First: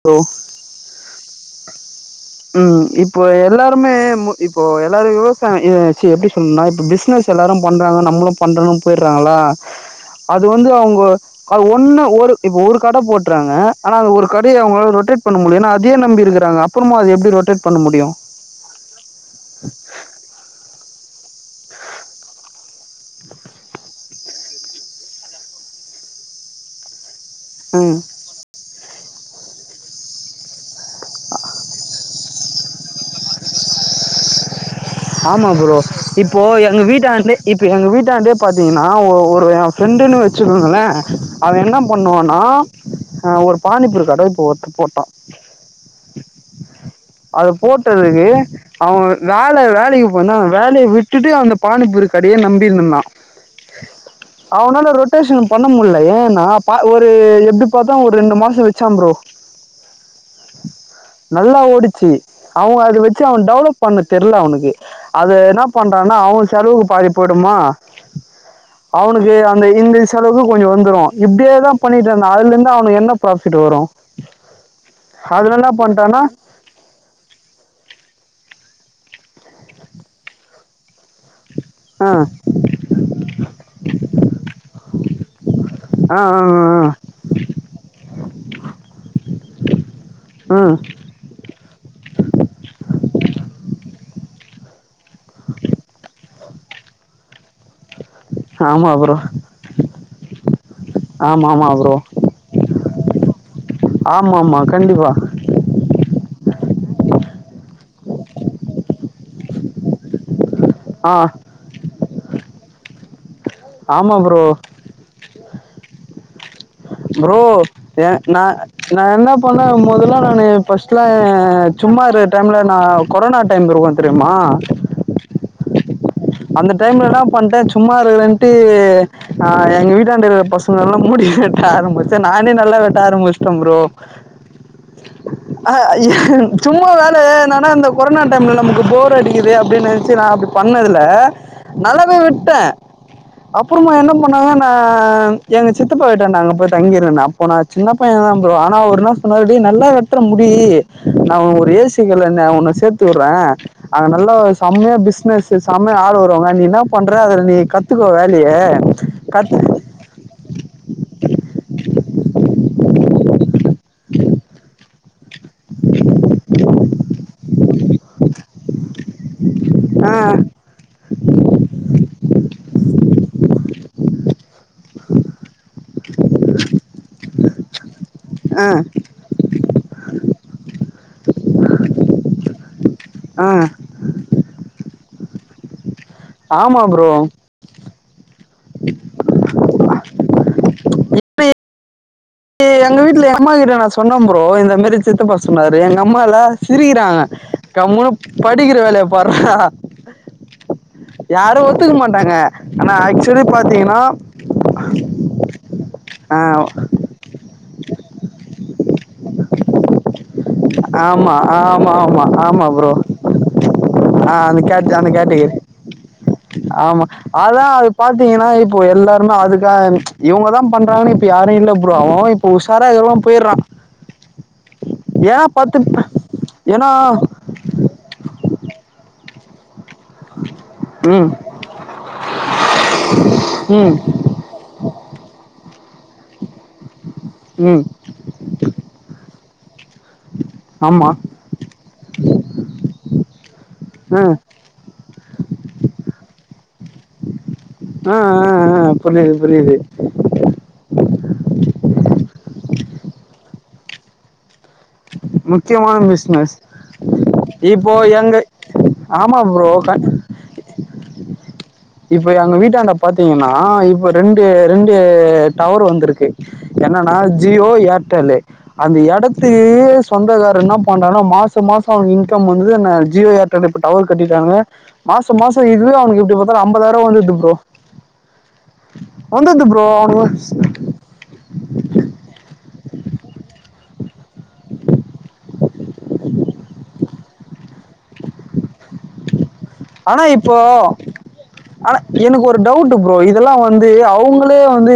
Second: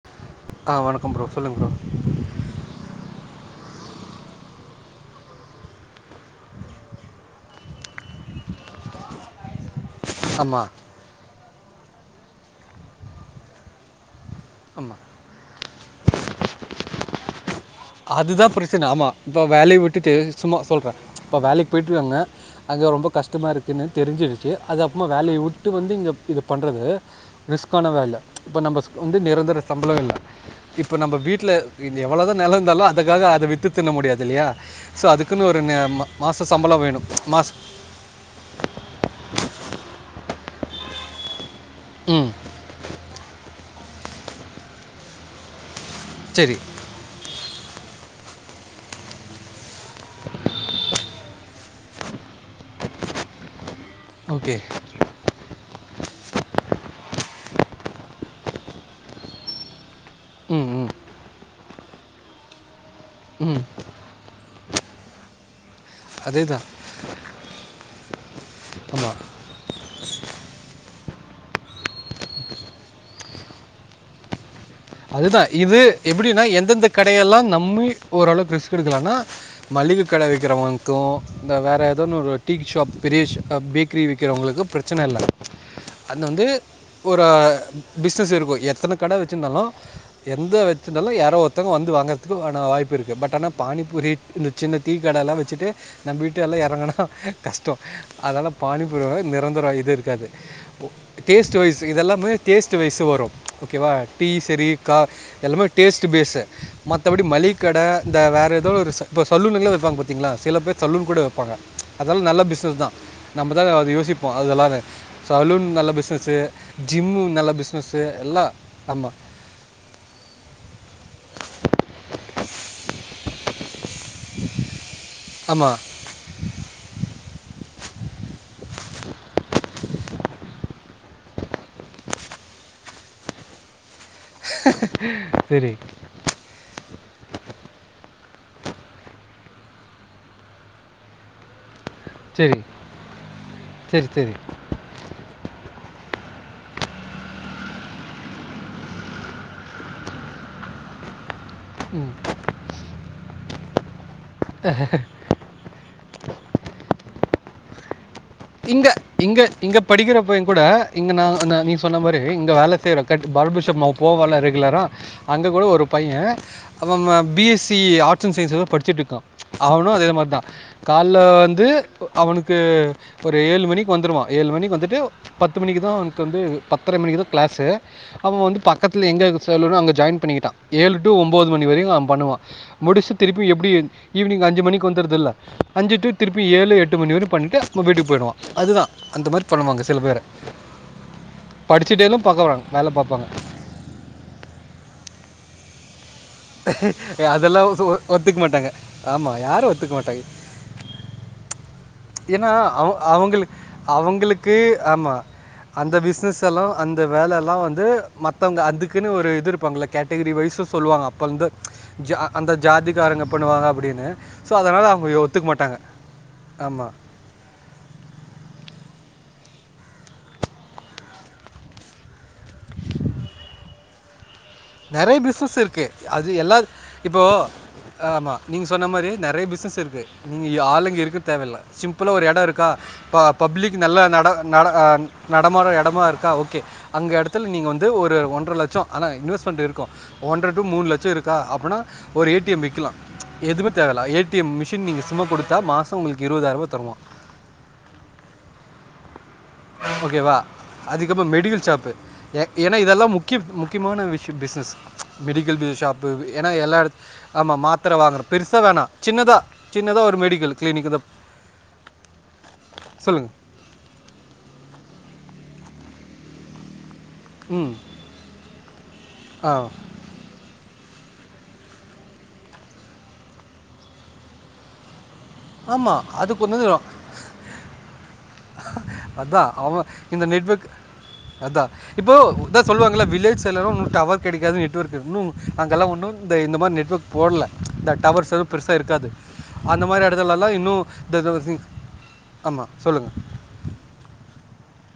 ல்லோ ஆ வணக்கம் ப்ரோ சொல்லுங் ப்ரோ ம் இப்போ எல்லாருமே இப்போ எல்லாரு விவசாய் எப்டி சொல்ன்னா இப்போ பிஸ்னஸ் எல்லாரு பண்றாங்க நம்மளு பண்றோன்னு போயிடுறாங்களா அது வந்து ஆமாம் அஅவங்க அ ஒன்னு ஒரு இப்ப ஒரு கட போட்டுறாங்க ஆனா அது ஒரு கட் த்து அவங்களாள ஆமாம் ரொட்டேட் பண்ண முடியுஏனா அதே நம்பி இருக்கிறங்க அப்புறமா அது எப்டி ரொட்டேட் பண்ண முடியு அதுதா பிரச்சன ஆமா இப்ப வேலைய விட்டுடு சும்மா சொல்றே இப்ப வேலைக்கி போயிட்ருகாங்க அங்கே ரொம்ப கஷ்டமா இருக்குன்னு தெரிஞ்சுடுச்சு அது அப்புறமா வேலைய வுட்டு வந்து இங்க இது பண்றது ரிஸ்க்கான ம் வேல இப்ப நம்ம வந்து நிரந்தர சம்பளோ இல் ல இப்ப நம்ம வீட்டுல எவ்வளோதா நில சிந்தாலு அதுக்காக அத வித்து தின்ன முடியாது இல்லியா ஆமா ப்ரோ இப்போ எங்க வேணும் வீட்டாந்து மாதம் இப்ப எங்க வீட்டாந்து ப் பாத்தீங்கன்னா ஒரு எ ஃப்ரெண்டுன்னு வச்சுக்கோங்களே அவ என்ன ம் பண்ணுவானா அ ஒரு பாானிப்புரு கட இப்ப ஒர்ட்டிப் போட்டோ செரி அது போட்டதுக்கு அவ வேல வேல் ந்திக்கி போனா வேலய விட்டுட்டு அந்த பானிப்பூரிக்கடைய நம்பிருந் தா ஓகே அவனால ரொட் ரிட்டேஷன் பண்ண முட்ல ஏன்னா ஒரு எப்டி பாத்தா ஒரு ரெண்டு மாசோ வச்சாம்ப்ரோ ம் ம் நல்லா ஓடிச்சு அவ்ங்க அத வச்சு அவ ம் டெவலப் பண்ண தெர்ல அவனுக்கு அது என்ன பண்றான்னா அவ அதே தான் செலவுக்கு பாதி போயிடுமா ஆமாம் அவ்னுக்கு அந்த இந்திஷ் அளவுக்கு கொஞ்சோ வந்துரு இப்டியேதா பண்ணிட்டு இருந்தா அதுல இருந்து அவனுக்கு என்ன ப்ராபிட் வரு அதுதா அதுல என்ன இது பண்ட்டானா எப்டின்னா எந்தெந்த கடையெலா நம்மி ஓரளவு கிறிஸ் எடுக்கலானா மளிக கட வக்கிறவங் ட்டோ இந்த வேற ஆ ஏதன்னு ஒரு டீ ஷாப் பெரியஷ் பேக்கிரி விக்கிறவங்களுக்கு பிரச்சன இல்ல ஆ ஆ அந்து வந்து ஆ ஒரு பிஸ்னஸ் இருக்கு எத்தன கட வச்சிருந்தாலு எந்த ஆ ம் வச்சுந்தாலு யாறோ ஒருத்தங்க வந்து வாங்கறதுக்கு வாய்ப்பு இருக்கு பட் ஆன பானிபரி சின்ன டீ கடலா வச்சுட்டு நம்ம வீட்டுஎல்லா எறங்கனா கஷ்டோ அதெலா ஆமா பாணிபுரி ப்ரோ வேல நிரந்தரோ இது இருக்காது ஆமா டேஸ்ட் ஆமா வைஸ் ப்ரோ இதெல்லாமே டேஸ்ட் வைஸ் வரு ஓகேவா ஆமா டீஸ் ஆமா கண்டிப்பா எல்லாமே டேஸ்ட்டு பேஸு மத்தபடி மலிகக்கட இந்த வேற ஏதோ சொல்லூம்களே வப்பாங்க பாத்தீங்களா சில பேர் சலூன் ஆ கூட வைப்பாங்க அதெலா நல்ல பிஸ்னஸ் தா நம்ம தா அத ஆமா யோசிப்போ ப்ரோ அதெல்லாமே சலூன் நல்ல பிஸ்னஸு ஃப்ரோ ஏ நா நா ஆமாம் என்னப் போன முதல்லா நானு ஃபஸ்ட்ல சும்மா இருக்க டைம்ல நா கொரனா டைம் இருக்கு தெரிம்மா ஆமா அந்த டைம்ல என்ன பண்ட்டே சும்மா இருகறன்ட்டு அ எங்க வீட்டாண்ட இருக்குற பஸ் நல்ல முடி வெட்ட ஆரம்பிச்சன் நானே நல்லா விட்ட ஆரம்பிச்சிட்ட ஃப்ரோ செரி சும்மா தானா நா என்னா இந்த கொரோனா டைம்ல நமக்கு போர் அடிக்குது அப்டின்னு நினைச்சி நா அப்டி பண்ணது துல நல்லாவே விட்ட சரி அப்பறமா சரி என்ன சரி பண்ணாங்க நா எங்க சித்தப்பா வீட்டாண்ட நாங்க போய் தங்கியிருந்தோ அப்ப நா சின்ன பைய தா ஃப்ரோ ஆனா ஒரு நாள் சொன்னா டேய் நல்லா வெ வெட்ற‌ முடி நா ஒரு ம் ஏசி‌கல்ல என்ன நா‌ உன்ன சேத்து விடுற அங்க நல்ல செம்மைய பிசினஸ் செமையா ஆள் வருவாங்க நீ என்ன பண்ற அதுல நீ கத்துக்க வேலைய கத்து படிக்கிற பைய கூட இங்க நா நீ சொன்ன மாதிரி இங்க வேலை செய்கிற கட் பார்பர் ஷாப் போவல்ல ரெகுலரா அங்க கூட ஒரு பைய நம்ம B S C arts and science ஏதோ படிச்சட்டு இருக்கா அவனு அதே ஆ மாதிரிதா கால்ல வந்து அவனுக்கு ஒரு‌ ஏழு மணிக்கு வந்துடுவா ஏழு மணிக்கு வந்துட்டு பத்து மணிக்கு தா அவனக்கு வந்து பத்தரை மணிக்கு தா கிளாஸு அவ வந்து ஆ பக்கத்தில எங்க இருக்கோ சல்லுன்னோ அங்க ஜாயின் பண்ணிக்கிட்டா ஏழு டு ஒம்பது மணி வரையு அவ பண்ணுவா முடிச்சிட் திருப்பி ஆ எப்டி ஈவினிங் அஞ்சு மணிக்கு வந்துடுதில்ல அஞ்சு டு திருப்பி ஏழு ஆமா எட்டு ப்ரோ மணி வரையு பண்ட்டு வீட்டுக்கு போயிடுவா அதுதா அந்த மாதிரி பண்ணுவாங்க சில பேர படிச்சிட்டே லு பாக்க வராங்க வேலை பாப்பாங்க சொன்னோ ஃப்ரோ இந்த மேறி சித்தப்பா சொன்னாரு எங்க அம்மா இல்ல ஏ அதெல்லா ஒ ஒத்துக்க மாட்டாங்க படிக்கிற வேலைய ஆமா பார்றா யாரும் ஒத்துக்க மாட்டாங்க யாரும் ஒத்துக்க மாட்டாங்க ஏன்னா அவ ஆனா ஆக்சுவலி அவங்க பாத்தீங்கன்னா அவங்களுக்கு ஆமா அந்த ஆ பிசினஸ் எல்லா அந்த இந்த வேலை எல்லா வந்து மத்தவங்க அதுக்குன்னு ஒரு இது இருப்பாங்கள கேட்டகிரி வைஸ் சொல்லுவாங்க அப்ப அப்ப ஆமா இருந்து ஆமா ஆமா அந்த ஆமா ப்ரோ ஜாதிக்காரங்க பண்ணுவாங்க அப்டின்னு ஆ ஸோ அந்த அதனால கேட் அந்த அவங்க ஒத்துக்க கேட்டகிரி மாட்டாங்க ஆமாம் ஆமா அதா அது பாத்தீங்கன்னா இப்போ எல்லாருமே அதுக்கா இவங்கதா பண்றாங்கு இப்ப யாரும் இல்ல ஃப்ரோ அவ ‌அவ உசாரா இருக்குறவ எல்லா போய்யிறா நெறைய பிஸ்னஸ் இருக்கு அது எல்லா ஏன்னா இப்போ ஆ ஆமாம் நீங்க சொன்ன மாறி நெறைய பிஸ்னஸ் இருக்கு நீங்க ஆளுங்க இருக்க ம் தேவையில்ல சிம்பிளா ஒரு எட இருக்கா பப்ளிக் ம் நல்ல நட நட நடமாற எடமா இருக்கா ஓகே அங்க எடத்துல நீங்க ம் வந்து ஒரு ஒன்றர லட்சம் ஆன இன்வெஸ்ட்மென்ட் இருக்கும் ஒன்ற உண்ட மூணு ஆமா லட்சம் இருக்கா அப்பன்னா ஒரு ஏ டி எம் வைக்கலா எதுவுமே தேவயில்ல ஏ ம் டி எம் மிஷின் நீங்க சும்மா குடுத்தா மாச உங்களுக்கு இருபதாயிர தருவா ஆ ஆ ஆ புரியுது புரியுது அதுக்கப்பற மெடிக்கல் ஷாப் ஏன்னா இதெல்லா முக்கிய முக்கியமான விஷய பிசினஸ் மெடிக்கல் ஷாப்பு பில் முக்கியமான ஷாப் ஏன்னா பிசினஸ் எல்லா இடத் ஆமா இப்போ மாத்திர வாங்குற எங்க பெருசா வேணா சின்னதா ஆமா ப்ரோ சின்னதா ஒரு மெடிக்கல் கிளினிக் இப்ப எங்க வீட்டாண்ட சொல்லுங்கள் பாத்தீங்கன்னா இப்ப ரெண்டு ரெண்டு டவர் வந்திருக்கு என்னன்னா ஜியோ ம் ஏர்டெல்லு அந்த எடத்து ஆ சொந்தக்கார என்ன பண்றான்னா மாச மாச அவனுக்கு இன்கம் வந்து ஜியோ ஏர்டெல் இப்ப டவர் கட்டிட்டாங்க மாச மாச இதுவே ஆமாம் அவனுக்கு அது எப்டி பாத்தாலு அம்பதாயிர ரூபா வந்துட்டு ப்ரோ அதா வந்துடுது அவ ப்ரோ இந்த இந்த நெட் ஒர்க் அவனுக்கு அதா இப்போ அதா சொல்லுவாங்கள வில்லேஜ் சைட் லா ஒன்னு டவர் கிடைக்காது நெட்வொர்க் ஒன்னு அங்க எல்லா ஒன்னு இந்த இந்த மாரி நெட்வொர்க் போடல இந்த டவர்ஸ் எதுவு பெருசா இருக்காது அந்த மாரி ஆனா இடத்துலலா இப்போ இன்னு த ஆமா சொல்லுங்க இதெல்லா வந்து அவங்களே வந்து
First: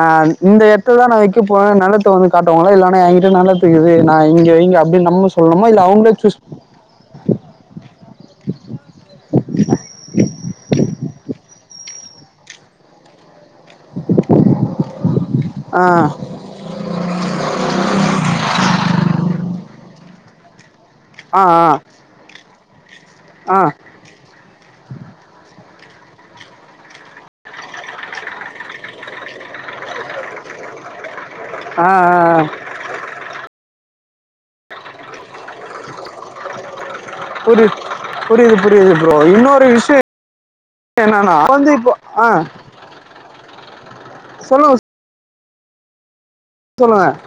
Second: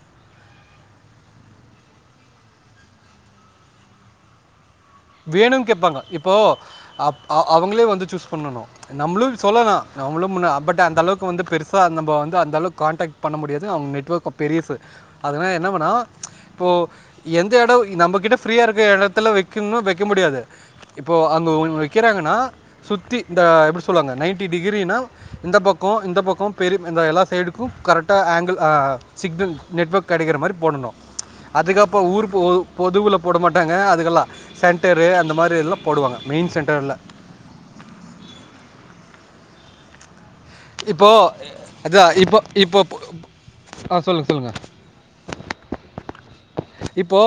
அ இந்த எடத்ததா நா வைக்க போறனு நெலத்த வந்து காட்டுவங்களா இல்லனா எங்கிட்ட நெலத்து இது நா இங்க இங்க அப்டின்னு நம்ம வேணும்னு சொல்லனுமா இல்ல கேட்பாங்க அவங்களே சூஸ் இப்போது அப் அ அவங்களே வந்து சூஸ் பண்ணணு நம்மளு சொல்லா நம்பளு பட் அந்த அளவுக்கு வந்து பெரு சா நம்ப வந்து அந்தளவுக்கு கான்டாக்ட் பண்ண முடியாது அவங்க நெட்வொர்க் பெரியசு அதனால என்ன பண்ணா ஆ போ எந்த எடோ நம்மகிட்ட ஃப்ரீயா இருக்க எடத்துல வைக்கணுனா வைக்க முடியாது இப்போ ஆ அங்க ஒன்னு வைக்கிறாங்கன்னா சுத்தி இந்த ஆ எப்டி ஆ சொல்லுவாங்க நைன்டி டிகிரினா இந்த பக்கோ இந்த பக்கோ பெரிய இந்த எல்லா சைடுக்கு கரெக்டா ஆங்கிள் அ சிக்னல் நெட்வொர்க் கெடைக்கிற மாரி போடணு ஆ அதுக்கப்ப ஊர் பொ பொதுல போட மாட்டாங்க அதுக்கெல்லா சென்டரு அந்த மாரி எல்லா போடுவாங்க மெயின் சென்டர்ல புரியுது புரியுது புரியுது ப்ரோ இன்னொரு விஷய என்னனா இப்போது வந்து இப்போ அதான் ஆ இப்போ பொ- ஆ சொல்லுங்கள் சொல்லுங்கள் சொல்லுங்க சொல்லுங்க இப்போ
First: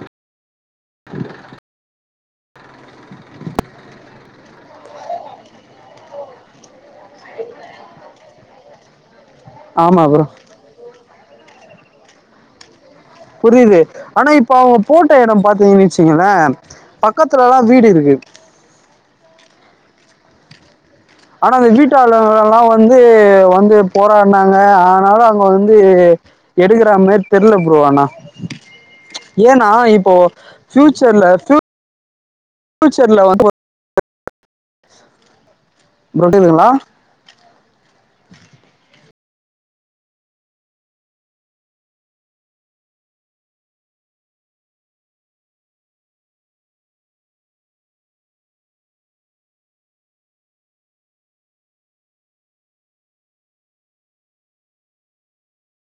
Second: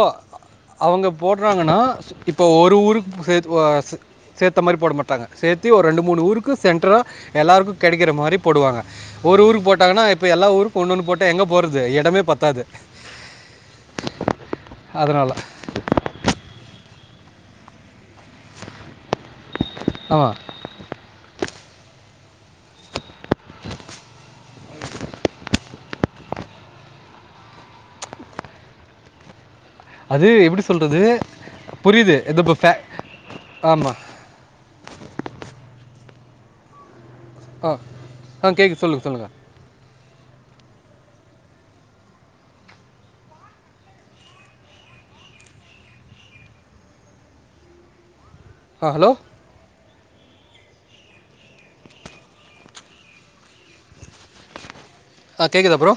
அவங்க போடுறாங்கன்னா இப்போ ஒரு ஊருக்கு சேத்து அ சேத்த மாரி போடமாட்டாங்க சேத்தி ஒரு ரெண்டு மூணு ஊருக்கு சென்டரா எல்லாருக்கு கொடைக்கிற மாரி போடுவாங்க ஒரு ஊருக்கு ஆமா போட்டாங்கன்னா ப்ரோ இப்ப எல்லா ஊருக் ஒண்ணு ஒண்ணு போட்ட எங்க போறது எடமே பத்தாது புரியுது ஆனா இப்ப அவங்க போட்ட அதனால் எடம் பாத்தீங்கன்னு வச்சுங்களே பக்கத்துலலா வீடு இருக்கு ஆமா ஆனா அந்த வீட்டு ஆளுங்கலலா வந்து வந்து போராடினாங்க ஆனாலு அவங்க வந்து எடுக்கிறா மேரி தெரில ப்ரோ ஆனா ஏன்னா இப்போ அது எப்படி சொல்கிறது பியூச்சர்ல பியூ பியூச்சர்ல வந்து ஆமா ப்ரோ கேக்குதுங்ளா ஆ ஆ கேட்ககுது சொல்லுங்க சொல்லுங்க ஆ ஹலோ ஆ கேக்குதா ப்ரோ